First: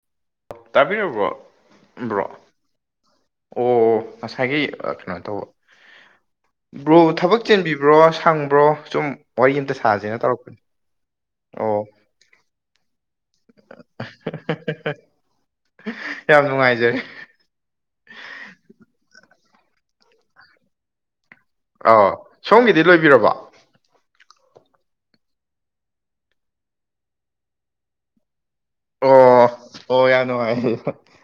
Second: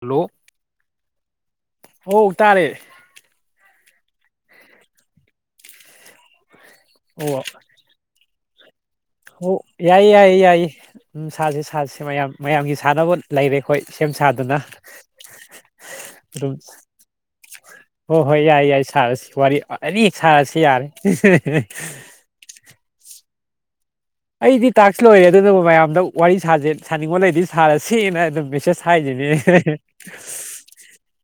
hello ꯑꯣ ꯇꯥꯕꯤꯔꯕ꯭ꯔꯣꯕ꯭ꯔꯣ ꯑꯣ ꯇꯥꯔꯦ ꯑꯣ ꯉꯁꯥꯏꯒꯤ ꯀꯩꯅꯣ ꯇꯧꯕ ꯕ꯭ꯔꯣ ꯊꯕꯛ ꯑꯣ ꯆꯦꯟꯕꯤꯕ꯭ꯔꯣ ꯁꯪꯕ꯭ꯔꯣ ꯁꯨꯝ ꯋꯥꯔꯤ ꯑꯣ ꯑꯃꯝꯇ ꯌꯥꯏꯌꯦ ꯁꯥꯁꯦꯅ ꯌꯥꯏꯌꯦ ꯇꯧꯔꯛꯄꯅꯦ ꯌꯥꯏꯌꯦ ꯎꯝ ꯁꯥꯁꯦ ꯑꯣ ꯁꯥꯁꯦ ꯃꯌꯥꯝ ꯃꯌꯥꯝꯒꯤ ꯁꯥꯟꯅꯕ ꯂꯩꯔꯦ ꯑꯩꯈꯣꯏ ꯁꯦꯝ ꯁꯥꯗꯨꯅ ꯌꯥꯝ ꯑꯗꯨ ꯅꯨꯡꯉꯥꯏꯖꯔꯦ ꯍꯣꯏ ꯍꯣꯏ ꯌꯥꯏ ꯌꯥꯏ ꯁꯥꯔ ꯋꯥꯔꯤ ꯑꯅꯤ ꯁꯥꯔꯁꯤꯦ ꯌꯥꯔꯦ ꯑ ꯁꯣꯝꯒꯤꯗꯤ ꯂꯣꯏꯕꯤꯔꯕ ꯑꯩꯗꯤ ꯇꯥꯛꯁ ꯂꯣꯏꯔꯦ ꯑꯗꯨꯅꯕꯨ ꯃꯌꯥꯝꯗ ꯋꯥꯔꯤ ꯁꯥꯖꯦ ꯁꯥꯅꯤꯡꯉꯣꯟ ꯂꯩꯗꯤ ꯁꯥꯔꯁꯦꯅ ꯑꯗꯨꯝ ꯁꯥꯏꯖꯅꯦ ꯑꯣ ꯑꯣ ꯌꯥꯝ ꯅꯨꯡꯉꯥꯏ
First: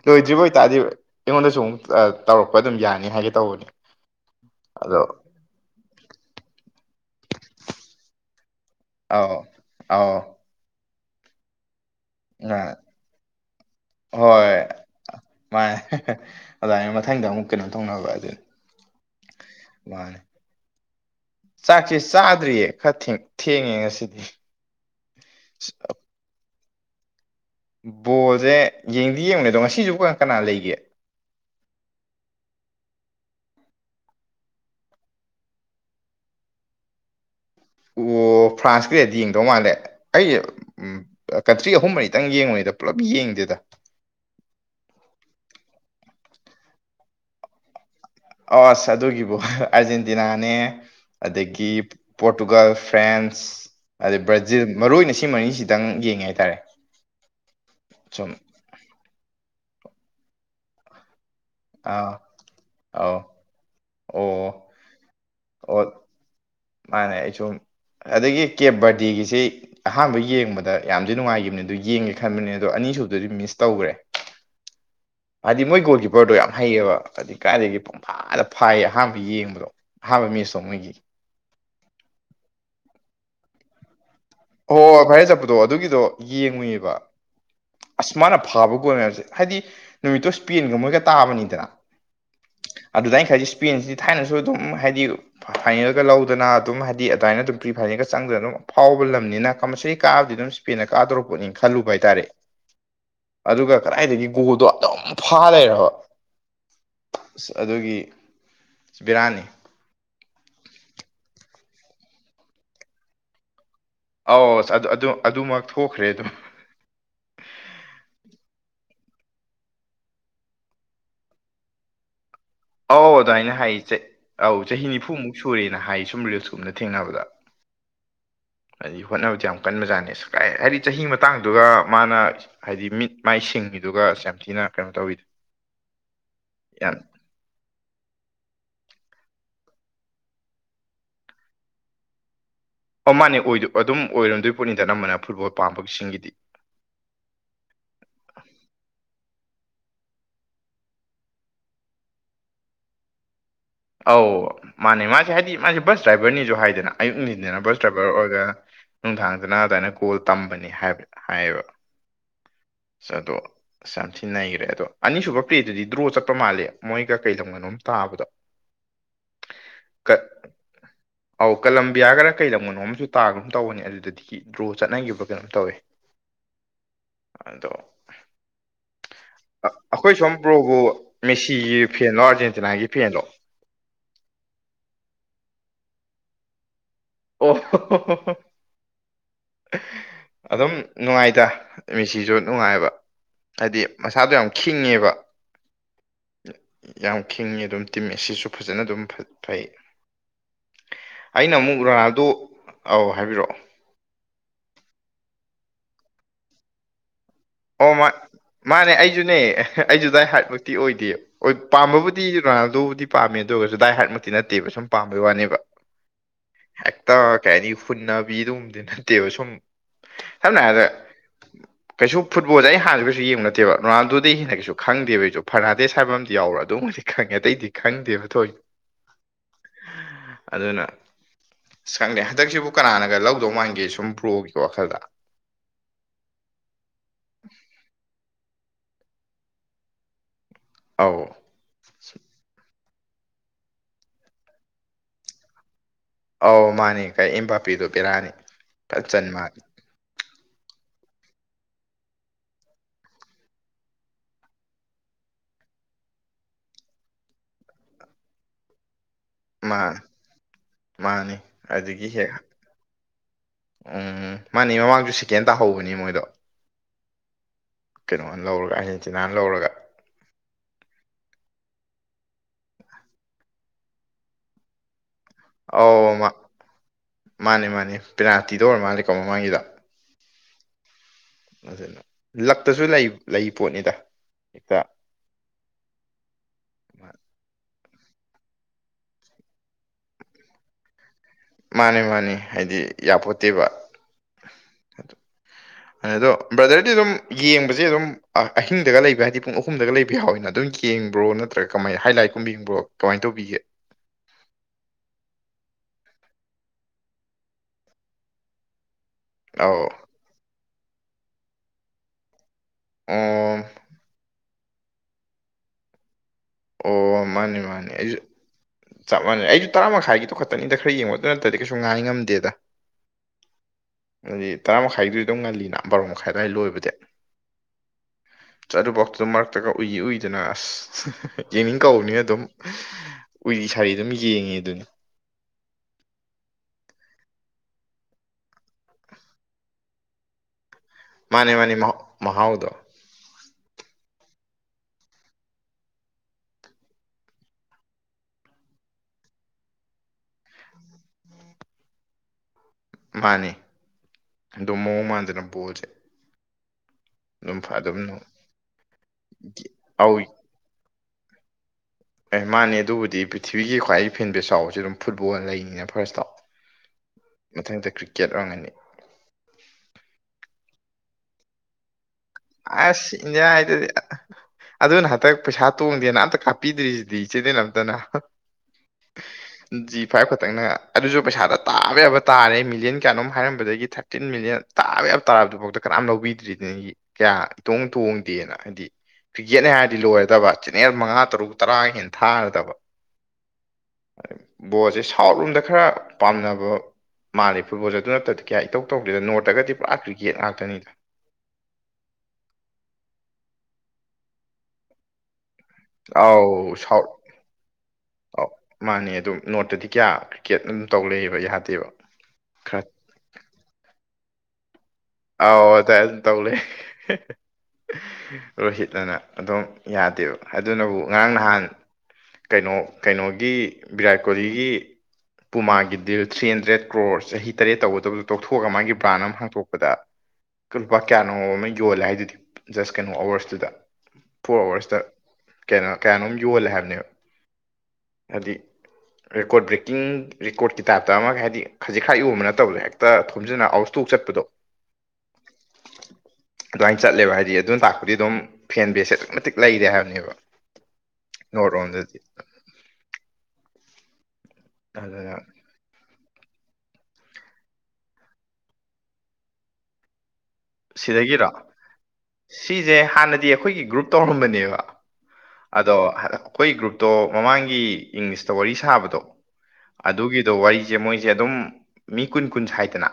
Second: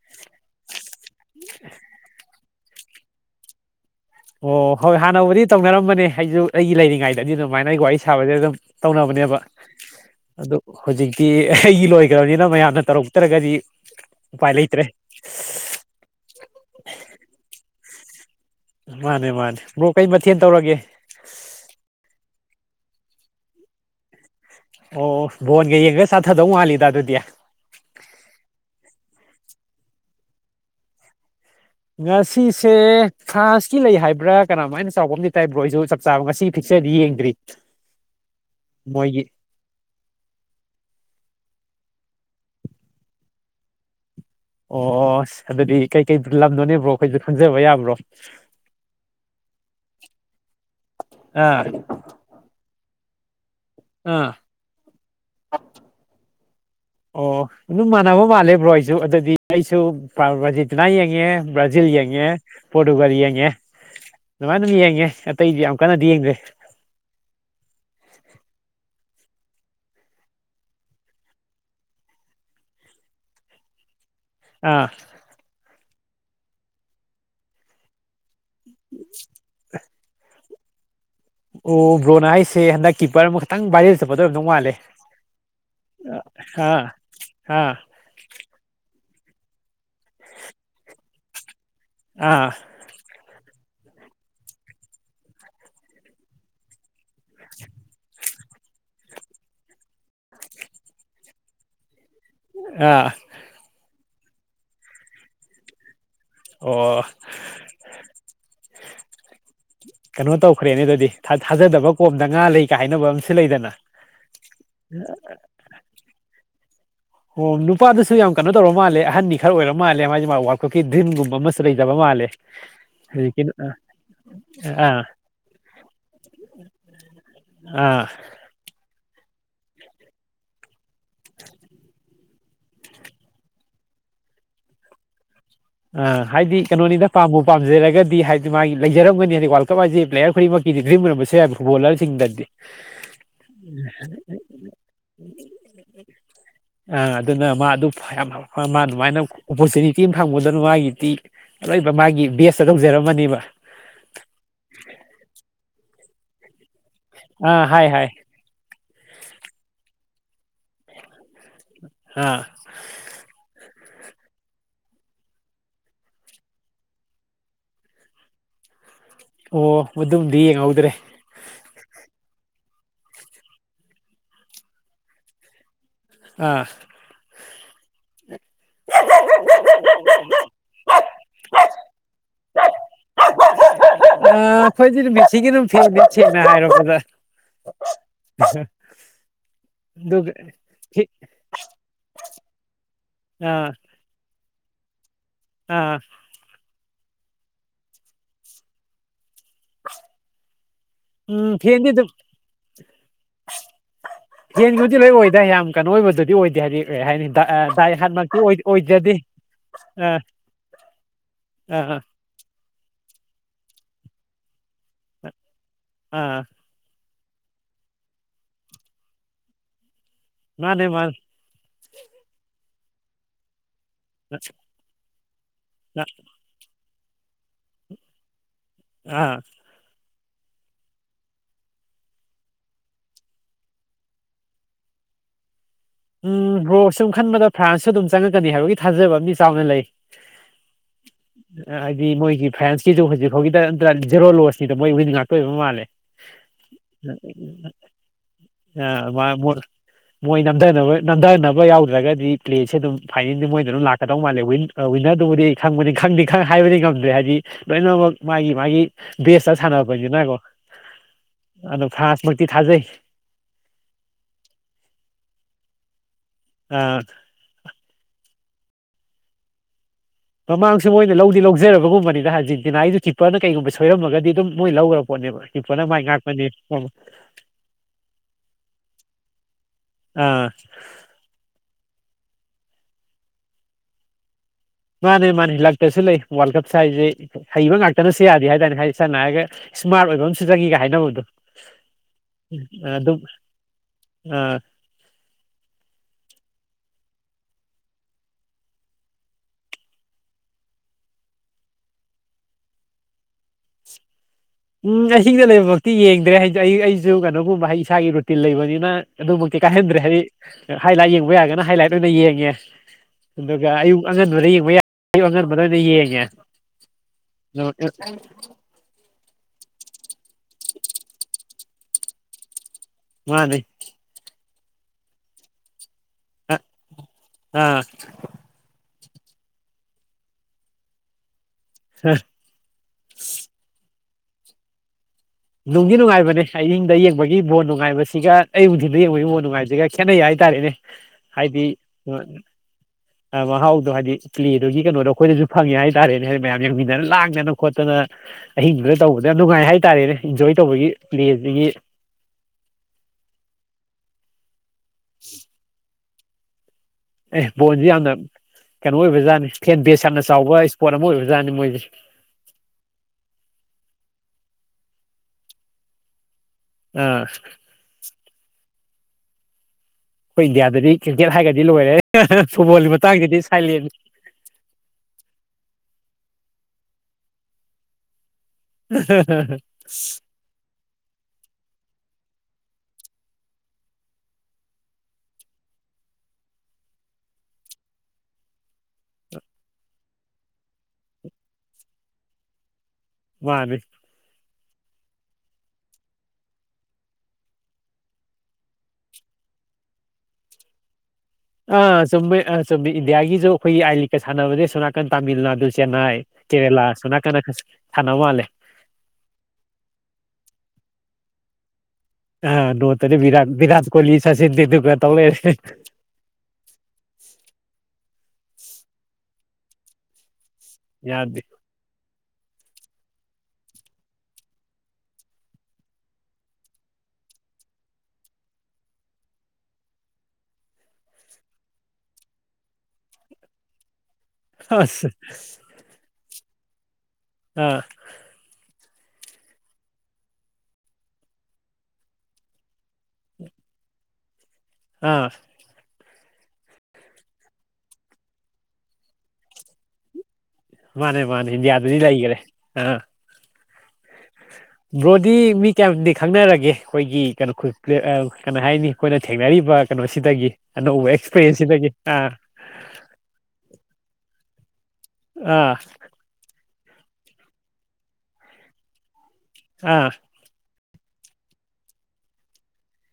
ꯂꯣꯏꯗ꯭ꯔꯤꯕ ꯑꯣꯏꯇꯥꯔꯗꯤ ꯑꯩꯉꯣꯟꯗꯁꯨ ꯑꯃꯨꯛ ꯇꯧꯔꯛꯄ ꯑꯩꯣꯏ ꯑꯗꯨꯝ ꯌꯥꯅꯤ ꯍꯥꯏꯒꯦ ꯇꯧꯕꯅꯦ ꯑꯣ ꯍꯣꯏ ꯑꯗꯣ ꯍꯥꯟꯅꯕꯨꯗꯤ ꯇꯧꯅꯔꯝꯕꯅꯦ ꯑꯩꯁꯨ ꯑꯩꯒꯤ ꯂꯩꯔꯤꯉ ꯉꯗꯗꯤ ꯑꯗꯨꯃꯥꯏꯅ ꯑꯩ ꯋꯥꯔꯤ ꯁꯥꯕꯁꯦ ꯑꯗꯨꯝ ꯇꯧꯅꯕꯅꯦꯕ ꯑꯧ ꯑꯧ ꯑꯗꯨ ꯍꯧꯖꯤꯛꯇꯤ ꯑꯩꯒꯤ ꯂꯣꯏꯈ꯭ꯔꯕꯅꯤꯅ ꯑ ꯃꯌꯥꯝꯅ ꯇꯧꯔꯛꯇ꯭ꯔꯒꯗꯤ ꯎꯄꯥꯏ ꯍꯣꯏ ꯂꯩꯇ꯭ꯔꯦ ꯃꯥꯅꯦ ꯑꯗꯨꯥꯏꯅ ꯃꯊꯪꯗ ꯑꯃꯨꯛ ꯀꯩꯅꯣ ꯇꯧꯅꯕ ꯑꯗꯨꯅꯤ ꯃꯥꯅꯦ ꯃꯥꯅꯦ ꯕ꯭ꯔꯣ ꯀꯩ ꯃꯥꯅꯦ ꯃꯊꯦꯜ ꯇꯧꯔꯒꯦ ꯐꯗ꯭ꯔꯤꯌꯦ ꯈꯔ ꯊꯦꯡꯉꯦ ꯉꯁꯤꯗꯤ ꯑꯣ ꯕꯣꯟꯒ ꯌꯦꯡꯉꯒ ꯆꯥꯊꯗꯧ ꯃꯥꯜꯂꯤꯗ ꯑꯗꯨꯗꯤ ꯕꯣꯜꯁꯦ ꯌꯦꯡꯗꯤ ꯌꯦꯡꯅꯦꯗꯣ ꯉꯁꯤꯁꯨ ꯀꯅꯥ ꯂꯩꯒꯦ ꯉꯁꯤꯁꯦ ꯐ꯭ꯔꯥꯟꯁꯀꯤ ꯂꯩ ꯍꯥꯏꯕ꯭ꯔꯥ ꯀꯔꯝꯃꯥꯏꯅ ꯆꯥꯎꯕ ꯑꯃꯗꯤ ꯇꯥꯏꯕ꯭ꯔꯣ ꯑꯩꯁꯨ ꯆꯞ ꯆꯥꯕ ꯉꯁꯤ ꯐꯤ ꯁꯦ ꯌꯦꯡꯔꯤ ꯑꯣ ꯐ꯭ꯔꯥꯟꯁꯀꯤꯗꯗꯤ ꯌꯦꯡꯗꯧ ꯃꯥꯜꯂꯦ ꯑꯩ ꯎ ꯀꯟꯇ꯭ꯔꯤ ꯑꯍꯨꯝ ꯃꯔꯤꯇꯪ ꯌꯦꯡꯉꯨꯣꯏꯗ ꯄꯨꯜꯂꯞ ꯌꯦꯡꯗꯦꯗ ꯑꯣꯁ ꯑꯗꯨꯗꯤ ꯀꯩꯀꯩ ꯂꯝꯗꯣꯅꯦꯕ꯭ꯔꯣ ꯑꯩꯈꯣꯏꯁꯨ ꯈꯪꯖꯕ ꯌꯥꯕ꯭ꯔꯣ ꯑ ꯑꯁ ꯑꯗꯨꯒꯤꯕꯨ ꯑꯥꯔꯖꯦꯟꯇꯤꯅꯥꯅꯦ ꯑꯥ ꯑꯗꯒꯤ ꯄꯣꯔꯇꯨꯒꯜ ꯐ꯭ꯔꯦꯟꯁ ꯑꯗꯩ ꯑꯥ ꯕ꯭ꯔꯥꯖꯤꯜ ꯃꯔꯨꯑꯣ ꯑꯣꯏꯅ ꯁꯤ ꯃꯔꯤꯁꯤꯗꯪ ꯌꯦꯡꯉꯦ ꯍꯥꯏꯇꯥꯔꯦ ꯑꯣ ꯑꯗꯨꯝ ꯃꯥꯟꯅꯕ ꯁꯨꯝ ꯃꯥꯜꯂꯦ ꯕ꯭ꯔꯣ ꯑꯩꯁꯨ ꯑꯗꯨꯗꯤ ꯑꯩꯁꯨ ꯔꯖꯤꯠꯇꯅ ꯌꯦꯡꯉꯦ ꯭ꯔꯖꯜ ꯑꯥ ꯌꯦꯡꯉ ꯄꯣꯔꯔꯇꯨꯒꯦꯜ ꯑꯧ ꯌꯦꯉ ꯑꯣ ꯑꯗꯨꯃꯥꯏꯅ ꯑꯗꯨꯝ ꯌꯦꯡꯉꯦ ꯑꯇꯩꯗꯤ ꯌꯥꯝ ꯑꯣ ꯀꯟꯅꯗꯤ ꯌꯦꯡꯗ꯭ꯔꯦ ꯃꯥꯅꯦ ꯑꯩ ꯁꯨꯝ ꯑꯗꯒꯤ ꯀꯦꯕꯗꯤꯒꯤ ꯁꯤ ꯑꯍꯥꯟꯕ ꯌꯦꯡꯕꯗ ꯌꯥꯝꯗꯤ ꯅꯨꯡꯉꯥꯏꯈꯤꯕꯅꯦ ꯑꯗꯨ ꯌꯦꯡꯒꯦ ꯈꯟꯕꯅꯤ ꯑꯗꯣ ꯑꯅꯤꯁꯨꯕꯗꯗꯤ ꯃꯤꯁ ꯇꯧꯈ꯭ꯔꯦ ꯑꯥ ꯍꯥꯏꯗꯤ ꯃꯣꯏ ꯒꯣꯜ ꯀꯤꯞꯄꯔꯗꯣ ꯌꯥꯝ ꯍꯩꯌꯦꯕ ꯍꯥꯏꯗꯤ ꯀꯥꯏꯗꯒꯤ ꯐꯥꯅ ꯐꯥꯏꯌꯦ ꯑꯍꯥꯟꯕ ꯌꯦꯡꯕꯗꯣ ꯑꯍꯥꯟꯕ ꯃꯤꯁꯇꯣ ꯃꯣꯏꯒꯤ ꯑꯣ ꯕ꯭ꯔꯣꯅꯥ ꯍꯥꯏꯁꯦ ꯍꯟꯗꯛ ꯀꯤꯄꯔ ꯑꯃꯈꯛꯇꯪ ꯥꯏꯔꯦꯦ ꯑꯣ ꯍ ꯚꯥꯏꯔꯦ ꯆꯠꯄꯗꯣ ꯑꯗꯨꯒꯤꯗꯣ ꯑꯥ ꯌꯦꯡꯉꯨꯏꯌꯦꯕ ꯑꯥ ꯑꯁ ꯃꯥꯅ ꯐꯥꯕ ꯀꯣꯅꯦꯕꯁꯦ ꯍꯥꯏꯗꯤ ꯅꯨꯃꯤꯠꯇꯣ ꯏꯁꯄꯦꯟꯒ ꯃꯣꯏꯒ ꯇꯥꯕꯅꯤꯗꯅ ꯑꯥ ꯑꯗꯨꯗ ꯑꯩꯅ ꯈꯁꯦ ꯑꯦꯛꯁꯄꯤꯌꯦꯟꯁꯇꯤ ꯊꯥꯏꯅꯁꯨ ꯑꯗꯨꯝ ꯍꯥꯏꯗꯤ ꯐꯥꯏꯅꯦꯜꯒ ꯂꯧꯗꯅ ꯑꯗꯨꯝ ꯍꯥꯏꯗꯤ ꯑꯗꯨꯃꯥꯏꯅ ꯑꯗꯨꯝ ꯄ꯭ꯔꯤ ꯐꯥꯏꯅꯦꯜꯒ ꯆꯪꯗꯅ ꯑꯗꯨꯝ ꯐꯥꯎꯕ ꯂꯝꯅꯤꯅ ꯀꯝꯄꯜꯁꯔꯤ ꯀꯥꯕꯗꯤ ꯑꯗꯨꯝ ꯏꯁꯄꯦꯗ ꯀꯥꯗꯧꯕ ꯄꯣꯠꯅꯤꯅ ꯈꯜꯂꯨꯕ ꯍꯥꯏꯇꯥꯔꯦ ꯑꯥ ꯑꯗꯨꯒ ꯀꯗꯥꯏꯗꯒꯤ ꯒꯣꯗꯣ ꯑꯗꯨꯝ ꯐꯥ ꯂꯩꯔꯕ ꯑꯣ ꯑꯁ ꯑꯗꯨꯒꯤ ꯕꯦꯔꯥꯅꯤ ꯀꯩꯅꯣ ꯇꯧꯈ꯭ꯔꯦꯅꯦ ꯑꯗꯨꯗꯤ ꯊꯥ ꯊꯥꯖꯗꯕ ꯀꯣꯝꯗ ꯉꯥ ꯂꯩꯒ ꯍꯥꯏꯅꯕ ꯑꯃꯁꯝꯨ ꯂꯩꯗꯅ ꯑꯥꯎꯁ ꯑꯗꯨꯃꯛ ꯊꯣꯛꯈ꯭ꯔꯦ ꯑꯗꯨꯣ ꯑꯣ ꯅꯨꯄꯥꯗꯨꯁꯨ ꯌꯥꯝ ꯀꯩꯅꯣ ꯇꯧꯔ ꯃꯥꯜꯂꯦ ꯑꯍꯟꯅꯤ ꯈꯔ ꯑꯣꯏꯔ ꯃꯥꯜꯂꯦ ꯃꯥꯗꯤ ꯃꯥ ꯋꯥꯔꯀꯞꯀꯤ ꯗ꯭ꯔꯤꯝꯒꯨꯝꯕ ꯑꯃꯁꯨ ꯂꯩꯖꯕ ꯃꯥꯜꯂꯦ ꯑꯧ ꯍꯧꯖꯤꯛꯀꯤ ꯑꯗꯨꯃꯥꯏꯅ ꯍꯥꯏ ꯑꯧ ꯆꯍꯤ ꯑꯥ ꯅꯤꯐꯨꯃꯨꯛ ꯁꯨꯔꯦꯅ ꯍꯥꯏ ꯁꯨꯝ ꯔꯤꯜꯁꯀꯨꯝꯅ ꯊꯦꯡꯅꯕꯗ ꯑꯥ ꯍꯥꯏꯗꯤ ꯍꯣꯠꯅꯕꯗ ꯌꯥꯝ ꯀꯟꯕꯖꯥꯠꯅꯦ ꯀꯥꯏ ꯍꯥꯏꯗꯤ ꯆꯍꯤ ꯃꯇꯥꯡꯗꯨꯒ ꯃꯥꯅ ꯍꯥꯏꯗꯤ ꯃꯤꯠ ꯃꯥꯏ ꯁꯤꯡꯉꯅꯤ ꯑꯗꯨꯒ ꯁꯦꯝ ꯌꯥꯝꯊꯤꯅ ꯀꯩꯅꯣ ꯇꯧꯕꯤꯗ ꯑ ꯍꯥꯏꯗꯤ ꯀꯩꯅꯣꯅꯤꯗ ꯄꯥꯝꯕꯨ ꯄꯥꯝꯖꯩꯔꯒ ꯒꯗꯤ ꯍꯥꯏꯗꯤ ꯃꯥꯒꯤ ꯂꯩꯖꯔꯝꯒꯅꯤ ꯍꯥꯏꯗꯤ ꯋꯥꯔꯜ ꯀꯞ ꯍꯥꯏꯁꯦ ꯄ꯭ꯂꯦꯔ ꯈꯨꯗꯤꯡꯃꯛꯀꯤꯗꯤ ꯗ꯭ꯔꯤꯝ ꯑꯣꯏꯔꯝꯕꯁꯨ ꯌꯥꯏ ꯐꯨꯠꯕꯣꯂꯔꯁꯤꯡꯗꯗꯤ ꯑ ꯃꯥꯅꯦ ꯑꯣꯏꯗ ꯑꯗꯨꯝ ꯑꯣꯏꯔꯝꯗꯣꯏ ꯄꯣꯠꯅꯤꯗ ꯑꯅꯝꯕꯅ ꯐꯨꯠꯕꯣꯜ ꯄꯥꯝꯕꯁꯤꯡꯒꯤꯗꯤ ꯑ ꯑꯗꯨꯅ ꯃꯥ ꯑꯗꯨ ꯌꯥꯝꯅ ꯃꯥ ꯑꯗꯨꯃꯥꯏꯅ ꯑꯣꯄꯣꯔꯆꯨꯅꯤꯇꯤ ꯑꯃ ꯐꯪꯕꯗꯅ ꯃꯥꯒꯤꯗꯤ ꯑꯔꯣꯏꯕ ꯃꯥꯒꯤ ꯕꯦꯁꯇ ꯇꯧꯖꯔꯝꯃꯅꯤꯕ ꯑꯧ ꯃꯥꯅꯦ ꯃꯥꯁꯦ ꯍꯥꯏꯗꯤ ꯃꯥꯁꯦ ꯕꯁ ꯗ꯭ꯔꯥꯏꯚꯔꯅꯤꯁꯨ ꯍꯥꯏꯗꯅ ꯑꯌꯨꯛꯅꯤꯟꯗꯅ ꯑꯥ ꯕꯁ ꯍꯥꯏ ꯍꯥꯏ ꯗ꯭ꯔꯥꯏꯚꯔ ꯑꯣꯏꯔꯒ ꯅꯨꯡꯗꯥꯡꯗꯅ ꯑꯗꯨꯃꯥꯏꯅ ꯀꯣꯜ ꯇꯝꯕꯅꯤ ꯍꯥꯏꯕꯅꯦ ꯍꯥꯏꯕ ꯑꯥ ꯆꯠꯇꯣ ꯑꯁ ꯌꯥꯝ ꯊꯤꯅꯩꯈ꯭ꯔꯦ ꯑꯗꯣ ꯑꯅꯤꯁꯨꯕ ꯄ꯭ꯂꯦꯗꯨꯗꯤ ꯗ꯭ꯔꯣ ꯆꯠꯄ ꯃꯥꯜꯂꯦ ꯃꯣꯏꯒ ꯀꯩ ꯂꯝꯒꯅꯣꯝ ꯇꯥꯕꯗꯣ ꯑꯣ ꯀ- ꯑꯗꯨꯝꯗꯤ ꯌꯦꯡꯍꯧꯗ꯭ꯔꯦ ꯑꯧ ꯀꯂꯝꯕꯤꯌꯥꯒꯔ ꯀꯩ ꯂꯝꯒꯅꯣ ꯑꯃꯁꯨ ꯇꯥꯒꯨꯝ ꯇꯧꯕꯅꯤ ꯑꯗꯨꯗꯤ ꯗ꯭ꯔꯣ ꯆꯠꯅꯈꯤꯕ ꯀꯩꯅꯣꯝ ꯇꯧꯋꯦ ꯑꯥ ꯑꯗꯣ ꯑꯩꯈꯣꯏ ꯁꯣꯝ ꯕ꯭ꯔꯣꯕꯨ ꯃꯦꯁꯤꯒꯤ ꯐꯦꯟꯗꯣ ꯑꯥꯔꯖꯦꯟꯇꯤꯅꯥꯒꯤ ꯐꯦꯟꯗꯣ ꯑ ꯑꯩꯈꯣꯏꯗꯤ ꯅꯨꯃꯤꯠꯁꯤꯒꯤ ꯅꯨꯝꯊꯤ ꯃꯤꯠꯁꯦꯡꯅ ꯍꯥꯏꯔꯨꯄꯗ ꯑꯣ ꯑꯗꯨꯒ ꯑꯗꯨꯝ ꯅꯨꯡꯉꯥꯏꯇ ꯃꯤꯦꯁꯤꯁꯨ ꯅꯨꯡꯉꯥꯏꯕ ꯑꯥ ꯍꯥꯏꯗꯤ ꯃꯁꯥꯗꯣ ꯌꯥꯝ ꯈꯤꯡꯉꯦꯕ ꯑꯥ ꯌꯥꯝ ꯈꯤꯡꯉꯤ ꯑꯗꯨꯝ ꯇꯤꯝ ꯑꯁꯤꯁꯨ ꯐꯖꯅ ꯑꯗꯨꯝ ꯐꯩ ꯎꯝ ꯑꯩꯅ ꯑꯃꯨꯛ ꯐꯦꯟꯗꯤ ꯎꯔꯥ ꯑꯗꯨꯝ ꯑꯗꯨ ꯑꯧ ꯍꯥꯏꯕꯤꯔꯛꯑꯣ ꯐꯦꯟꯕꯨꯗꯤ ꯂꯣꯏ ꯑꯣꯏꯗꯏ ꯌꯥꯝ ꯀꯩꯅꯣ ꯑꯣꯏꯕꯗꯨꯗꯤ ꯑꯣꯏꯗꯦ ꯑꯣ ꯃꯥ ꯍꯥꯏꯗꯤꯤ ꯃꯥꯅꯦ ꯑꯩꯁꯨꯅꯦ ꯑꯩꯖꯗꯗꯥꯏ ꯍꯥꯏꯠꯕꯛꯇꯤ ꯑꯣꯏꯗꯦ ꯑꯥ ꯄꯥꯝꯕꯕꯨꯗꯤ ꯔꯣꯅꯥꯜ ꯑꯗꯨꯕꯨꯗꯤ ꯄꯥꯝꯃꯦ ꯑꯗꯨꯒ ꯑꯣꯏꯒꯁꯨ ꯗꯥꯏ ꯍꯥꯏꯔꯠꯃꯛꯇꯤ ꯅꯠꯇꯦꯕ ꯁꯨꯝ ꯄꯥꯝꯕꯩ ꯋꯥꯅꯦꯕ ꯑꯥ ꯍꯦꯛꯇ ꯀꯩ ꯍꯥꯏꯅꯤ ꯐꯨꯟꯅꯕꯤꯗꯨꯨꯝꯕꯗꯤ ꯅꯠꯇꯦꯕ ꯁꯨꯝ ꯁꯝꯅ ꯃꯥꯅꯦ ꯍꯥꯏꯔꯕꯗ ꯃꯥꯅꯦ ꯀꯩꯁꯨ ꯐꯨꯠꯕꯣꯜꯁꯦ ꯑꯩ ꯍꯥꯟꯅꯁꯨ ꯀꯩꯁꯨ ꯌꯦꯡꯕ ꯅꯠꯇꯦꯕ ꯅꯥꯟꯜꯗꯨꯗꯩ ꯍꯦꯟꯅ ꯀꯩꯁꯨ ꯈꯪꯗꯦꯕ ꯑꯩꯁꯨ ꯐꯔꯅꯥꯗꯦꯁ ꯍꯥꯏꯕꯝꯗꯤ ꯌꯥꯎꯔꯣ ꯑꯗꯨꯕꯗꯤ ꯈꯪꯉꯦ ꯑꯇꯩꯗꯤ ꯈꯪꯗꯦꯕ ꯊꯣꯏꯅ ꯑꯥ ꯑꯗꯨꯅ ꯁꯪꯅꯦꯦ ꯍꯟꯗꯛꯁꯤꯕꯨ ꯀꯅꯥꯅꯒ ꯂꯧꯗꯧ ꯃꯥꯟꯒꯦ ꯁꯨꯝ ꯄ꯭ꯔꯣꯒꯤ ꯋꯥꯈꯜꯗ ꯎꯝ ꯔꯣꯛꯁ ꯁꯨꯝ ꯈꯟꯕꯗ ꯐ꯭ꯔꯥꯟꯁꯁꯨ ꯑꯗꯨꯝ ꯆꯪꯉꯛꯀꯅꯤ ꯍꯥꯏꯕꯒꯤ ꯊꯥꯖꯕ ꯃꯤ ꯆꯥꯎꯅ ꯂꯩ ꯑꯧ ꯍꯥꯏꯗꯤ ꯃꯣꯏꯒꯤ ꯐ꯭ꯔꯦꯟꯁ ꯁꯤꯁꯨ ꯍꯧꯖꯤꯛ ꯐꯥꯎꯒꯤꯗ ꯅꯠꯇꯅ ꯖꯦꯔꯣ ꯂꯣꯁꯤꯗ ꯃꯣꯏ ꯍꯧꯖꯤꯟ ꯉꯥꯛꯇꯣꯏ ꯑꯣꯏꯕ ꯃꯥꯜꯂꯦ ꯑꯧ ꯃꯥꯅꯤ ꯀꯥꯏ ꯏ ꯄꯄꯤꯗꯨꯣ ꯕꯤꯔꯥꯅꯤꯆꯟ ꯃꯥꯅꯤ ꯃꯣꯏ ꯅꯝꯊꯅꯕ ꯅꯝꯊꯅꯕ ꯌꯥꯎꯗ꯭ꯔꯒꯗꯤ ꯄ꯭ꯂꯦꯁꯦ ꯑꯗꯨꯝ ꯐꯥꯏꯅꯦꯜꯗꯤ ꯃꯣꯏꯗ ꯑꯗꯨꯝ ꯂꯥꯛꯀꯗꯧ ꯃꯥꯜꯂꯦ ꯋꯤꯟꯅꯔꯗꯨꯕꯨꯗꯤ ꯈꯪꯕꯅꯤ ꯈꯪꯗꯦ ꯈ ꯍꯥꯏꯕꯗꯤ ꯉꯝꯗ꯭ꯔꯦ ꯍꯥꯏꯗꯤ ꯂꯣꯏꯅꯃꯛ ꯃꯥꯒꯤ ꯃꯥꯒꯤ ꯕꯦꯁꯇ ꯃꯥ ꯁꯥꯟꯔꯄꯁꯤꯅꯀꯣ ꯃꯥꯅꯤ ꯑꯗꯣ ꯑꯗꯒꯤ ꯐ꯭ꯔꯥꯟꯁ ꯍꯦꯛ ꯃꯛꯇꯤ ꯊꯥꯖꯩ ꯎꯝ ꯃꯥꯅꯦ ꯃꯃꯥꯡꯁꯨ ꯁꯦꯀꯦꯟ ꯇꯥꯍꯧꯕꯅꯤ ꯃꯣꯏꯗꯣ ꯑ [unintelligible] [inaudible] ꯀ ꯂꯧꯔꯒ ꯑꯦꯟꯆꯤꯅꯥꯅ ꯂꯧꯔꯒ ꯃꯃꯥꯡꯁꯨ ꯃꯣꯏꯅ ꯂꯧꯗꯤ ꯂꯧꯖꯔꯕꯒꯨꯝꯕꯅꯤꯅ ꯍꯖꯦꯟꯇꯤꯅꯥꯒꯤꯗꯨ ꯀꯤꯄꯔꯅ ꯀꯩꯒꯨꯝꯕ ꯁꯣꯏꯔꯝꯃꯒꯗꯤ ꯑꯗꯨꯝ ꯃꯣꯏ ꯂꯧꯔꯕ ꯄꯣꯠꯅꯦꯕ ꯄꯣꯠꯅ ꯃꯥꯏ ꯑꯧ ꯃꯥ ꯉꯥꯛꯄꯅꯤ ꯃꯥꯅꯦ ꯃꯥꯅꯦ ꯄꯦꯅꯥꯜꯇꯤꯗ ꯑꯣꯏꯔ ꯃꯥꯜꯂꯦꯀꯣ ꯃꯃꯥꯡꯒꯤꯗꯣ ꯑꯥ ꯐꯖꯅ ꯂꯛꯇꯁꯨ ꯂꯩ ꯄꯣꯠꯅꯤꯗ ꯍꯦꯛꯇ ꯃꯥꯅꯦ ꯃꯥꯅꯦ ꯂꯥꯛꯇꯁꯨ ꯂꯩ ꯋꯥꯔꯜ ꯀꯞꯁ ꯍꯥꯏꯁꯦ ꯍꯩꯕ ꯉꯥꯛꯇ ꯇꯅꯁꯨ ꯌꯥꯗꯦ ꯍꯥꯏꯇꯥꯔꯅꯤ ꯍꯥꯏꯗꯤ ꯏꯁꯝꯅ ꯍꯥꯏꯔꯒ ꯏꯁꯃꯥꯔꯠ ꯑꯣꯏꯕ ꯑꯃꯁꯨ ꯆꯪꯤꯒ ꯍꯥꯏꯅꯕꯗꯣ ꯃꯥꯅꯤ ꯃꯥꯅꯤ ꯍꯥꯏꯗꯤ ꯑꯗꯨꯝ ꯌꯥꯄꯣꯠꯇꯦꯕ ꯑ ꯑꯗ ꯭ꯔꯗꯔꯗꯤ ꯑꯗꯨꯝ ꯌꯦꯡꯕꯁꯦ ꯑꯗꯨꯝ ꯑꯍꯤꯡꯗꯒ ꯂꯩꯕ ꯍꯥꯏꯗꯤ ꯄꯨꯡ ꯑꯍꯨꯝꯗꯒ ꯂꯩꯕ ꯌꯥꯎꯋꯦꯅ ꯑꯗꯨꯝ ꯌꯦꯡꯕ꯭ꯔꯣ ꯅꯠꯇ꯭ꯔꯒ ꯀꯃꯥꯏꯅ ꯍꯥꯏ ꯂ ꯀꯨꯝꯕꯤꯕ꯭ꯔꯣ ꯀꯃꯥꯏꯅ ꯇꯧꯕꯤꯒꯦ [unintelligible] ꯎꯝ ꯉꯁꯤꯗ ꯂꯩꯕꯃꯛꯇꯤ ꯌꯦꯡꯗ꯭ꯔꯦ ꯍꯥꯏꯗꯤ ꯑꯩ ꯑꯩꯁꯨ ꯀꯩꯅꯣꯒꯨꯝꯕ ꯑꯩ ꯏꯁꯥꯒꯤ ꯔꯨꯇꯤꯟ ꯂꯩꯕꯅꯤꯅ ꯑꯗꯨꯃꯛꯇꯤ ꯑꯧ ꯀꯥꯏꯍꯟꯗ꯭ꯔꯦ ꯍꯥꯏꯗꯤ ꯍꯥꯏ ꯂꯥꯏꯠ ꯌꯦꯡꯕ ꯌꯥꯔꯒꯅ ꯍꯥꯏ ꯂꯥꯏꯠ ꯑꯣꯏꯅ ꯌꯦꯡꯉꯦ ꯑꯣ ꯑꯗꯨꯒ ꯑꯌꯨꯛ ꯑꯉꯟꯕꯗ ꯌꯦꯡꯕ ꯌꯥꯏ ꯑꯌꯨꯛ ꯑꯉꯟꯕꯗ ꯑꯣꯏꯅ ꯌꯦꯡꯉꯦ ꯑꯣ ꯃꯥꯅꯤ ꯃꯥꯅꯤ ꯑꯗꯨ ꯑꯩꯖꯨ ꯆꯞ ꯃꯥꯅꯦ ꯑꯩꯁꯨ ꯇꯔꯥ ꯃꯈꯥꯏꯒꯤꯗꯣ ꯈꯛꯇꯅꯤꯗ ꯈꯔ ꯌꯦꯡꯕ ꯅꯠꯇ꯭ꯔꯗꯤ ꯀꯩꯁꯨ ꯉꯥꯏ ꯉꯝꯗꯦꯗ ꯃꯥꯅꯤ ꯑꯗꯨꯗꯤ ꯇꯔꯥ ꯃꯈꯥꯏꯗꯨ ꯑꯗꯨꯝ ꯉꯜꯂꯤꯅ ꯕꯥꯔꯣ ꯃꯈꯥꯏ ꯑꯗꯨꯋꯥꯏ ꯑ ꯂꯣꯏꯕꯗꯤ ꯑꯥ ꯑꯗꯨꯐꯧ ꯑꯗꯨ ꯃꯔꯛꯇꯒ ꯎꯏ ꯎꯏꯗꯅ ꯑꯁ ꯌꯦꯡꯅꯤꯡ ꯀꯅꯤꯅ ꯑꯗꯨꯝ ꯎꯏꯔꯤ ꯁꯥꯔꯤ ꯑꯗꯨꯝ ꯌꯦꯡꯉꯦ ꯑꯗꯨꯅꯤ ꯅꯨꯡꯒꯤ ꯅꯨꯡꯉꯥꯏꯕꯅꯦ ꯑꯍꯤꯡꯗ ꯌꯦꯡꯕꯒꯤ ꯕꯣꯟ ꯅꯨꯡꯉꯥꯏꯕꯁꯤꯒ ꯑꯩ ꯅꯨꯡꯊꯤꯟꯗ ꯌꯦꯡꯕꯒꯤ ꯕꯣꯟ ꯅꯨꯡꯉꯥꯏꯕꯁꯤꯒ ꯈꯦꯠꯅꯩ ꯍꯥꯏꯇꯥꯔꯦꯅꯦ ꯃꯥꯅꯦ ꯍꯥꯏꯗꯤ ꯃꯥꯅꯦ ꯃꯍꯥꯎ ꯍꯥꯎꯗꯣ ꯃꯍꯥꯎꯗꯣ ꯍꯥꯏꯗꯤ ꯄ꯭ꯂꯦꯗꯨꯒꯤ ꯀꯩꯅꯣꯗꯣ ꯑꯩꯈꯣꯏꯗꯁꯨ ꯐꯪꯉꯦ ꯍꯥꯏꯇꯥꯔꯦꯅꯦ ꯍꯥꯏꯗꯤ ꯃꯌꯥꯝ ꯌꯦꯡꯃꯤꯟꯅꯔ ꯂꯥꯡꯗꯅ ꯈꯣꯠꯇꯅ ꯑꯍꯤꯡꯗꯨꯗ ꯇꯧꯕꯗꯣ ꯌꯥꯝ ꯅꯨꯡꯉꯥꯏ ꯍꯥꯏꯇꯥꯔꯦꯅꯦ ꯏꯟꯖꯣꯏ ꯇꯧꯕꯒꯤ ꯄ꯭ꯂꯦꯁꯤꯒꯤ ꯃꯥꯅꯤ ꯑꯗꯣ ꯃꯋꯣꯡ ꯃꯥꯟꯗꯅ ꯕꯣꯜꯁꯦ ꯑꯦ ꯑꯗꯨꯝ ꯐ ꯕꯣꯟꯁꯦ ꯑꯗꯨꯝ ꯌꯥꯝꯅ ꯀꯩꯅꯣ ꯑꯣꯏꯕꯖꯥꯠꯅꯤ ꯒꯤ- ꯐꯦꯟ ꯕꯦꯁ ꯑꯧ ꯌꯥꯝꯅ ꯆꯥꯎꯕ ꯁꯄꯣꯔꯁ ꯑꯃ ꯑꯣꯏꯕꯖꯥꯠꯅꯤ ꯃꯣꯏꯁꯦ ꯑꯦ ꯃꯥꯅꯦ ꯑꯗꯨꯕꯨꯗꯤ ꯄ꯭ꯔꯤꯊꯤꯕꯤꯒꯤ ꯈ꯭ꯋꯥꯏꯒꯤ ꯐꯦꯟꯕꯦꯁ ꯆꯥꯎꯕꯁꯦ ꯑꯗꯨꯝ ꯐꯨꯠꯕꯣꯜ ꯂꯩꯅꯤꯅꯦ ꯐꯥꯔꯁꯇꯣ ꯑ ꯑꯩꯈꯣꯏ ꯃꯊꯪꯗ ꯀ꯭ꯔꯤꯀꯦꯠ ꯑꯣꯏꯔꯝꯒꯅꯤ ꯑꯩꯈꯣꯏ ꯏꯟꯗꯤꯌꯥꯗꯗꯤ ꯀ꯭ꯔꯤꯛꯀꯦꯠ ꯍꯥꯏꯈꯔꯒꯗꯤ ꯂꯣꯏꯔꯦ ꯐꯨꯠꯕꯣꯜꯒꯤ ꯑꯁ ꯃꯇꯥꯡꯁꯤꯗꯤ ꯏꯟꯗꯤꯌꯥ ꯁꯥꯏꯂꯦꯟ ꯍꯥꯏꯗꯗꯤ ꯑꯗꯨꯅ ꯍꯟꯇꯛ ꯄꯩꯁꯥ ꯇꯣꯡꯗꯦꯅ ꯑꯝꯇ ꯀꯥꯞꯄꯤꯗ꯭ꯔꯤꯁꯤꯗꯤ ꯆꯦꯅꯦꯜ ꯑꯝꯇꯅ ꯖꯤ ꯐꯥꯏꯕ ꯈꯛꯇꯪꯅ ꯑꯗꯨꯁꯨ ꯄꯩꯁꯥꯗ ꯇꯥꯕ ꯌꯥꯕ ꯇꯥꯔꯦ ꯃꯤꯂꯤꯌꯟ ꯀꯌꯥꯅꯣꯝ ꯍꯥꯏꯔꯝꯕꯗꯒꯤ ꯊꯥꯔꯇꯤꯟ ꯃꯤꯂꯤꯌꯟ ꯇꯥꯕ ꯌꯥ ꯇꯥꯕꯗꯨꯐꯥꯎꯗ ꯀꯅꯥꯝ ꯂꯧꯕꯤꯗ꯭ꯔꯤꯅꯦ ꯀꯌꯥ ꯏꯇꯣꯡ ꯇꯣꯡꯗꯦꯅ ꯍꯥꯏꯗꯤ ꯀ꯭ꯔꯤꯛꯀꯦꯠꯅꯦ ꯍꯥꯏꯔꯗꯤ ꯂꯣꯏꯔꯗꯕ ꯆꯦꯅꯦꯜ ꯃꯉꯥ ꯇꯔꯨꯛ ꯇꯔꯥꯒ ꯍꯦ ꯊꯥꯔꯗꯕ ꯃꯥꯟꯅꯤ ꯕꯣꯜꯁꯦ ꯁꯥꯎꯠ ꯔꯣꯝꯗ ꯈꯔ ꯄꯥꯝꯅꯕ ꯃꯥꯜꯂꯤ ꯐꯨꯠꯕꯣꯜꯁꯦ ꯑꯗꯨ ꯅꯠꯇꯔꯒꯗꯤ ꯀꯌꯥ ꯏꯇꯧ ꯇꯧꯗꯦꯗ ꯅꯣꯔꯠꯇꯒꯗꯤ ꯄꯨꯔꯥ ꯀ꯭ꯔꯤꯛꯀꯦꯠ ꯉꯥꯛꯇꯅꯤꯗ ꯑꯥ ꯆꯨꯝ ꯑ ꯆꯨꯝꯃꯤ ꯏꯟꯗꯤꯌꯥꯒꯤꯁꯨ ꯑꯩꯈꯣꯏꯒꯤ ꯑꯥꯏ ꯂꯤꯛꯀ ꯁꯥꯟꯅꯕꯁꯦ ꯁꯣꯝ ꯅꯥꯀꯟ ꯇꯥꯃꯤꯜ ꯅꯥꯗꯨ ꯆꯦꯟꯅꯥꯏ ꯀꯦꯔꯦꯂꯥ ꯑꯁꯣꯝ ꯅꯥꯀꯟꯅ ꯈꯔ ꯁꯟꯅ ꯑ ꯃꯥꯅꯦ ꯑꯗꯨꯝ ꯅꯣꯔꯠꯇꯗꯤ ꯀꯌꯥ ꯀ꯭ꯔꯤꯛꯀꯦꯠ ꯑꯗꯨꯝ ꯇꯧ ꯂꯩꯕ ꯌꯥꯍꯗꯦꯕ ꯑ ꯅꯣꯔꯠꯇꯗꯤ ꯚꯤꯔꯥꯠ ꯚꯤꯔꯣꯠ ꯀꯣꯍꯂꯤ ꯁꯆꯤꯟ ꯇꯦꯟꯗꯨꯜꯀꯔ ꯇꯧ ꯂꯩꯔꯦ ꯑꯥꯎ ꯇꯥꯏ ꯑꯗꯨꯝ ꯇꯧꯂ ꯔꯣꯍꯤꯠ ꯑꯅ ꯑꯗꯨꯝ ꯌꯥꯗꯦꯕ ꯑꯗꯨꯅꯕꯨ ꯉꯔꯥꯡ ꯌꯥꯗꯦ ꯅꯍꯥꯟ ꯀꯩꯅꯣ ꯀꯩꯅꯣꯒꯤ ꯚꯤꯔꯥꯠ ꯀꯣꯂꯤꯒꯤ ꯄꯨꯃꯥꯒꯤ ꯗꯤꯜ ꯊ꯭ꯔꯤ ꯍꯟꯗ꯭ꯔꯦꯠ ꯀ꯭ꯔꯣꯔ ꯆꯍꯤ ꯇꯔꯦꯠ ꯇꯧꯒꯗꯕꯗꯣ ꯇꯣꯛꯊꯣꯛꯑꯒ ꯃꯥꯒꯤ ꯕ꯭ꯔꯥꯟ ꯑꯃ ꯍꯥꯡꯇꯣꯛꯄꯗ ꯂꯨꯄꯥ ꯀꯌꯥꯅꯣ ꯑꯃ ꯌꯣꯜꯂꯦ ꯍꯥꯏꯗꯨꯗꯤ ꯖꯁ ꯀꯩꯅꯣ ꯑꯋꯥꯔꯁꯇꯨꯗ ꯐꯣꯔ ꯑꯋꯥꯔꯁꯇ ꯑꯁ ꯀꯩꯅꯣ ꯀꯌꯥꯅꯣꯝ ꯌꯣꯜꯂꯦ ꯍꯥꯏꯕꯅꯦꯕ ꯑꯥ ꯍꯥꯏꯗꯤ ꯔꯦꯀꯣꯔꯠ ꯕ꯭ꯔꯦꯛꯀꯤꯡ ꯔꯦꯀꯣꯔꯠꯀꯤ ꯇꯥꯏꯞꯇ ꯑꯃꯒ ꯍꯥꯏꯗꯤ ꯈꯖꯤꯛ ꯈꯔ ꯌꯣꯟꯕ ꯅꯠꯇꯕꯗꯣ ꯍꯦꯛꯇ ꯊꯣꯝꯖꯤꯟꯅ ꯑꯥꯎꯠ ꯑꯣꯐ ꯁꯇꯣꯛ ꯆꯠꯄꯗꯣ ꯑꯥ ꯑꯗꯨꯃꯥꯏꯅ ꯆꯠꯂꯦꯕ ꯍꯥꯏꯗꯤ ꯑꯗꯨꯅ ꯇꯥꯛꯄꯨꯗꯤ ꯑꯗꯨꯝ ꯐꯦꯟ ꯕꯦꯁꯁꯦ ꯑꯗꯨꯛꯀꯤ ꯃꯇꯤꯛ ꯂꯩꯔꯦ ꯍꯥꯏꯕꯅꯦꯕ ꯃꯥꯅꯦ ꯃꯥꯅꯦ ꯅꯣꯔꯠ ꯏꯟꯗꯤꯌꯥꯗꯗꯤ ꯔꯣꯝꯗꯗꯤ ꯂꯩꯒ꯭ꯔꯦ ꯑꯥ ꯕ꯭ꯔꯣꯗꯤ ꯑꯗꯨꯅ ꯃꯤ ꯀꯦꯌꯥꯝ ꯈꯪꯅꯔꯒꯦ ꯑꯩꯈꯣꯏꯒꯤ ꯀꯩꯅꯣ ꯀꯩꯅꯣ ꯍꯥꯏꯅꯤ ꯑꯩꯈꯣꯏꯅ ꯊꯦꯡꯅꯔꯤꯕ ꯀꯩꯅꯣꯁꯤꯗꯒꯤ ꯑꯅꯧꯕ ꯁꯤꯗꯒꯤꯔꯣ ꯑꯦꯛꯁꯄꯔꯌꯦꯟꯁꯁꯤꯗꯒꯤ ꯑꯥ ꯁꯤꯁꯦ ꯍꯥꯟꯅꯗꯤ ꯑꯩꯈꯣꯏꯒꯤ ꯒ꯭ꯔꯨꯞ ꯇꯧꯔꯝꯕꯅꯦꯕ ꯑꯥ ꯑꯗꯣ ꯑꯩꯈꯣꯏ ꯒ꯭ꯔꯨꯞꯇꯣ ꯃꯃꯥꯡꯒꯤ ꯏꯪꯂꯤꯁꯇ ꯋꯥꯔꯤ ꯁꯥꯕꯗꯣ ꯑꯥ ꯑꯗꯨꯒꯤꯗꯣ ꯋꯥꯔꯤ ꯖꯦ ꯃꯣꯏꯖꯦ ꯃꯤ ꯀꯨꯟ ꯀꯨꯟ ꯁꯥꯏꯗꯅ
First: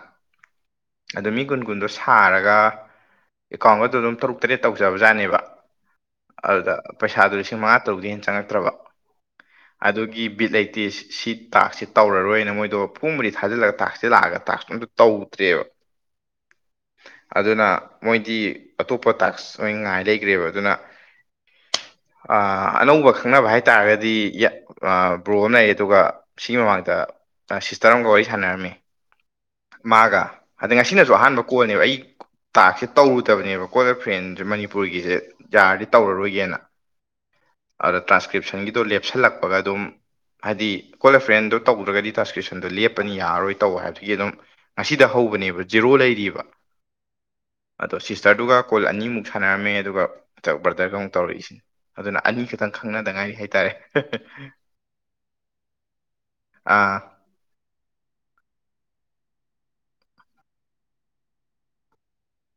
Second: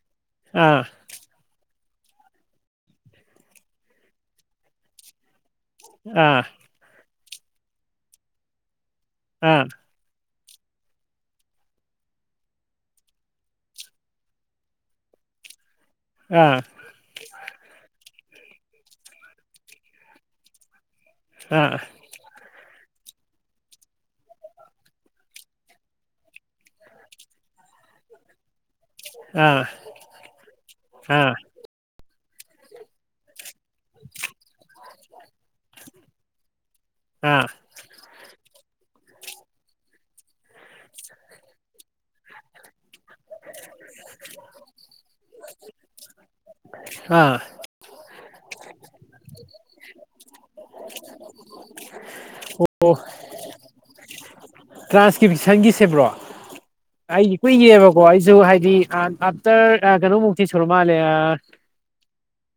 ꯑꯗꯣ ꯃꯤ ꯀꯨꯟ ꯀꯨꯟ ꯗꯣ ꯁꯥꯔꯒ ꯑꯦꯀꯥꯎꯟꯒꯗ ꯑꯗꯨꯝ ꯇꯔꯨꯛ ꯇꯔꯦꯠ ꯇꯧꯖꯕꯖꯥꯠꯅꯦꯕ ꯑꯥ ꯑꯗꯨꯗ ꯄꯩꯁꯗꯨ ꯂꯤꯁꯤꯡ ꯃꯉꯥ ꯇꯔꯨꯛꯇꯩ ꯍꯦꯟꯅ ꯆꯪꯉꯛꯇ꯭ꯔꯕ ꯑꯥ ꯑꯥ ꯑꯗꯨꯒꯤ ꯕꯤꯠ ꯂꯩꯇꯦ ꯁꯤ ꯇꯥꯛꯁꯦ ꯇꯧꯔꯔꯣꯏꯅ ꯃꯣꯏꯗꯣ ꯐꯨꯝ ꯕꯨꯗꯤ ꯊꯥꯖꯤꯜꯂꯒ ꯇꯥꯛꯁꯦ ꯂꯥꯛꯑꯒ ꯇꯥꯛꯁꯇꯣ ꯑꯝ ꯇꯧꯗ꯭ꯔ ꯕ [unintelligible] ꯑꯥ ꯃꯣꯏꯗꯤ ꯑꯇꯣꯞꯄ ꯇꯥꯛꯁ ꯑꫭꯏ ꯉꯥꯏ ꯂꯩꯈ꯭ꯔꯦꯕ ꯑꯗꯨꯅ ꯑꯥ ꯑꯅꯧꯕ ꯈꯪꯅꯕ ꯍꯥꯏꯇꯥꯥꯔꯒꯗꯤ ꯕ꯭ꯔꯣ ꯑꯃ ꯂꯩ ꯑꯗꯨꯒ ꯁꯤꯒꯤ ꯃꯃꯥꯡꯗ ꯁꯤꯁꯇꯔ ꯑꯃꯒ ꯋꯥꯔꯤ ꯁꯥꯟꯅꯔꯝꯃꯤ ꯑꯥ ꯃꯥꯒ ꯑꯗ ꯉꯁꯤꯅꯁꯨ ꯑꯥ ꯑꯍꯥꯟꯕ ꯀꯣꯟꯅꯦꯕ ꯑꯩ ꯇꯥꯛꯁꯦ ꯇꯧꯔꯨꯗꯕꯅꯦꯕꯀꯣ ꯀꯣꯂꯦ ꯐ꯭ꯔꯦꯟꯁꯦ ꯃꯅꯤꯄꯨꯔꯒꯤꯁꯦ ꯌꯥꯔꯗꯤ ꯇꯧꯔꯔꯣꯏꯒꯦꯅ ꯑꯥ ꯑꯗ ꯇ꯭ꯔꯥꯟꯁꯀ꯭ꯔꯤꯞꯁꯟꯒꯤꯗꯣ ꯂꯦꯞ ꯁꯤꯜꯂꯛꯄꯒ ꯑꯗꯨꯝ ꯍꯥꯏꯗꯤ ꯀꯣꯜꯦꯐ꯭ꯔꯦꯟꯗꯣ ꯇꯧꯗ꯭ꯔꯒꯗꯤ ꯇ꯭ꯔꯥꯟꯁꯀ꯭ꯔꯤꯞꯁꯟꯗꯣ ꯂꯦꯞ ꯆꯠꯄꯅꯤ ꯌꯥꯔꯣꯏ ꯇꯧꯕ ꯍꯥꯏꯕꯗꯨꯒꯤ ꯑꯗꯨꯝ ꯉꯁꯤꯗ ꯍꯧꯕꯅꯦꯕ ꯖꯦꯔꯣ ꯂꯩꯔꯤꯕ ꯑꯥ ꯑꯗꫭ ꯁꯤ ꯁꯔꯗꯨꯒ ꯀꯣꯜ ꯑꯅꯤꯃꯨꯛ ꯁꯥꯟꯅꯔꯝꯃꯦ ꯑꯗꯨꯒ ꯕ꯭ꯔꯗꯔꯒ ꯑꯃꯨꯛ ꯇꯧꯔꯛꯏꯁꯤꯅ ꯑꯗꯨꯅ ꯑꯅꯤꯈꯤꯛꯇꯪ ꯈꯪꯅꯗꯉꯥꯏ ꯍꯥꯏꯇꯥꯔꯦ ꯇ꯭ꯔꯥꯟꯁꯀ꯭ꯔꯤꯞꯁꯟꯒꯤꯁꯦꯕ꯭ꯔꯣ ꯑꯥ ꯑꯩꯗꯤ ꯀꯨꯏꯌꯦꯕꯀꯣ ꯑꯩꯁꯨ ꯍꯥꯏꯗꯤ ꯑꯥꯐꯇꯔ ꯀꯩꯅꯣꯃꯨꯛꯇꯤ ꯁꯨꯔ ꯃꯥꯜꯂꯦ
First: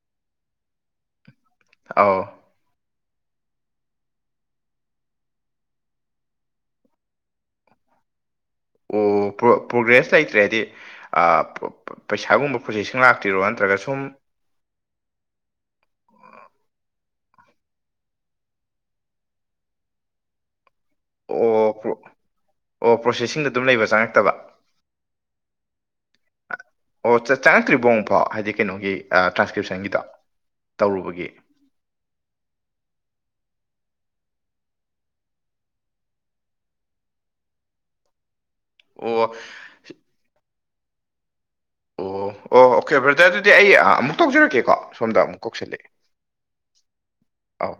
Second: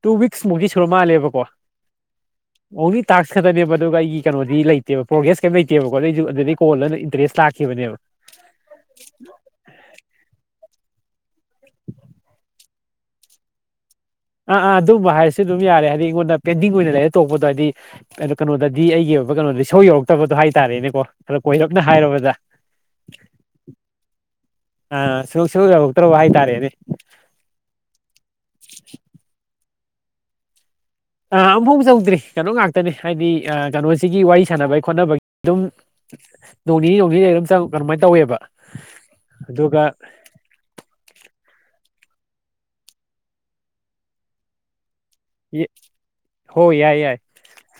ꯇꯨ ꯋꯤꯛꯁ ꯃꯨꯛꯇꯤ ꯁꯨꯔ ꯃꯥꯜꯂꯦꯕꯀꯣ ꯑꯑꯣ ꯑꯣꯡꯂꯤ ꯇꯥꯛꯁ ꯈꯛꯇꯅꯦꯕ ꯑꯗꯨꯒ ꯑꯩꯒꯤ ꯀꯩꯅꯣꯗꯤ ꯂꯩꯇꯦꯕ ꯄ꯭ꯔꯣꯒ꯭ꯔꯦꯁ ꯀꯩꯝ ꯂꯩꯇꯦꯕꯀꯣꯗ ꯑꯩꯁꯨ ꯑꯗꯨꯗꯩ ꯀꯣꯜꯂ ꯂꯩ ꯏ꯭ꯔꯦꯁ ꯂ ꯍꯥꯥꯛꯈꯤꯕꯕꯅꯦꯕ ꯑꯣ ꯄ꯭ꯔꯣꯒ꯭ꯔꯦꯁ ꯂꯩꯇ꯭ꯔꯦꯗꯤ ꯑꯥ ꯄꯩꯁꯥꯒꯨꯝꯕ ꯄ꯭ꯔꯣꯁ‌ꯦꯁꯤꯡ ꯂꯥꯛꯇꯔꯣ ꯅꯠꯇ꯭ꯔꯒ ꯁꯨꯝ ꯑꯥ ꯑꯥ ꯑꯗꯨꯝꯕ ꯍꯥꯏꯁꯨ ꯑꯗꯨꯝ ꯌꯥꯔꯦ ꯍꯥꯏꯗꯤ ꯑꯩꯉꯣꯟꯗ ꯄꯦꯟꯗꯤꯡ ꯑꯣꯏꯅ ꯂꯩꯔ ꯇꯣꯛꯄꯗꯣ ꯍꯥꯏꯗꯤ ꯀꯩꯅꯣꯗꯗꯤ ꯑꯩꯒꯤ ꯀꯩꯅꯣꯗꯤ ꯁꯧ ꯌꯧꯔꯛꯇꯕꯗꯣ ꯍꯥꯏꯇꯥꯔꯦꯅꯦ ꯀꯣ ꯈꯔ ꯑꯣ ꯀꯣꯏꯔꯞꯅ ꯄ꯭ꯔꯣ- ꯍꯥꯏꯨꯔꯕꯗ ꯑꯣ ꯄ꯭ꯔꯣꯁꯦꯁꯤꯡꯗ ꯑꯗꯨꯝ ꯂꯩꯕ ꯆꯪꯉꯛꯇꯕ ꯑꯥ ꯁꯨꯡ ꯁꯨꯡꯌꯧ ꯇ꯭ꯔꯣꯕ ꯍꯥꯏꯇꯥꯔꯦꯅꯦ ꯑꯣ ꯆꯪꯉꯛꯇ꯭ꯔꯤꯕꯐꯣ ꯑꯃꯨꯛꯐꯥꯎ ꯍꯥꯏꯗꯤ ꯀꯩꯅꯣꯒꯤ ꯇ꯭ꯔꯥꯟꯁꯀ꯭ꯔꯤꯞꯁꯟꯒꯤꯗꫭ ꯑ ꯑꯃꯐꯥꯎ ꯆꯧꯗ꯭ꯔꯤ ꯀꯩꯅꯣ ꯉꯥꯛꯇꯅꯦ ꯍꯥꯏꯗꯤ ꯀꯩꯅꯣꯁꯤꯒꯤ ꯋꯥꯔꯤ ꯁꯥꯟꯅꯕꯒꯤ ꯈꯣꯠꯅꯕꯒꯤ ꯑꯗꯨꯝ ꯅꯣꯡꯅꯤꯅꯤ ꯅꯣꯡꯅꯤꯅꯤ ꯑꯗꯨꯝ‌ ꯀꯃꯥꯏꯅ ꯇꯧꯋꯦꯕ ꯑꯣ ꯑꯗꯨꯒ ꯑꯣ ꯑꯣ ꯑꯣꯀꯦ ꯕ꯭ꯔꯗ ꯑꯗꯨꯗꯤ ꯑꯩ ꯑꯃꯨꯛ ꯇꯧꯖꯔꯛꯀꯦꯀꯣ ꯁꯣꯝꯗ ꯑꯃꯨꯛ ꯀꯧꯁꯜꯂꯛꯑꯦ ꯍꯣꯏ ꯌꯥꯏ ꯌꯥꯏ ꯑꯧ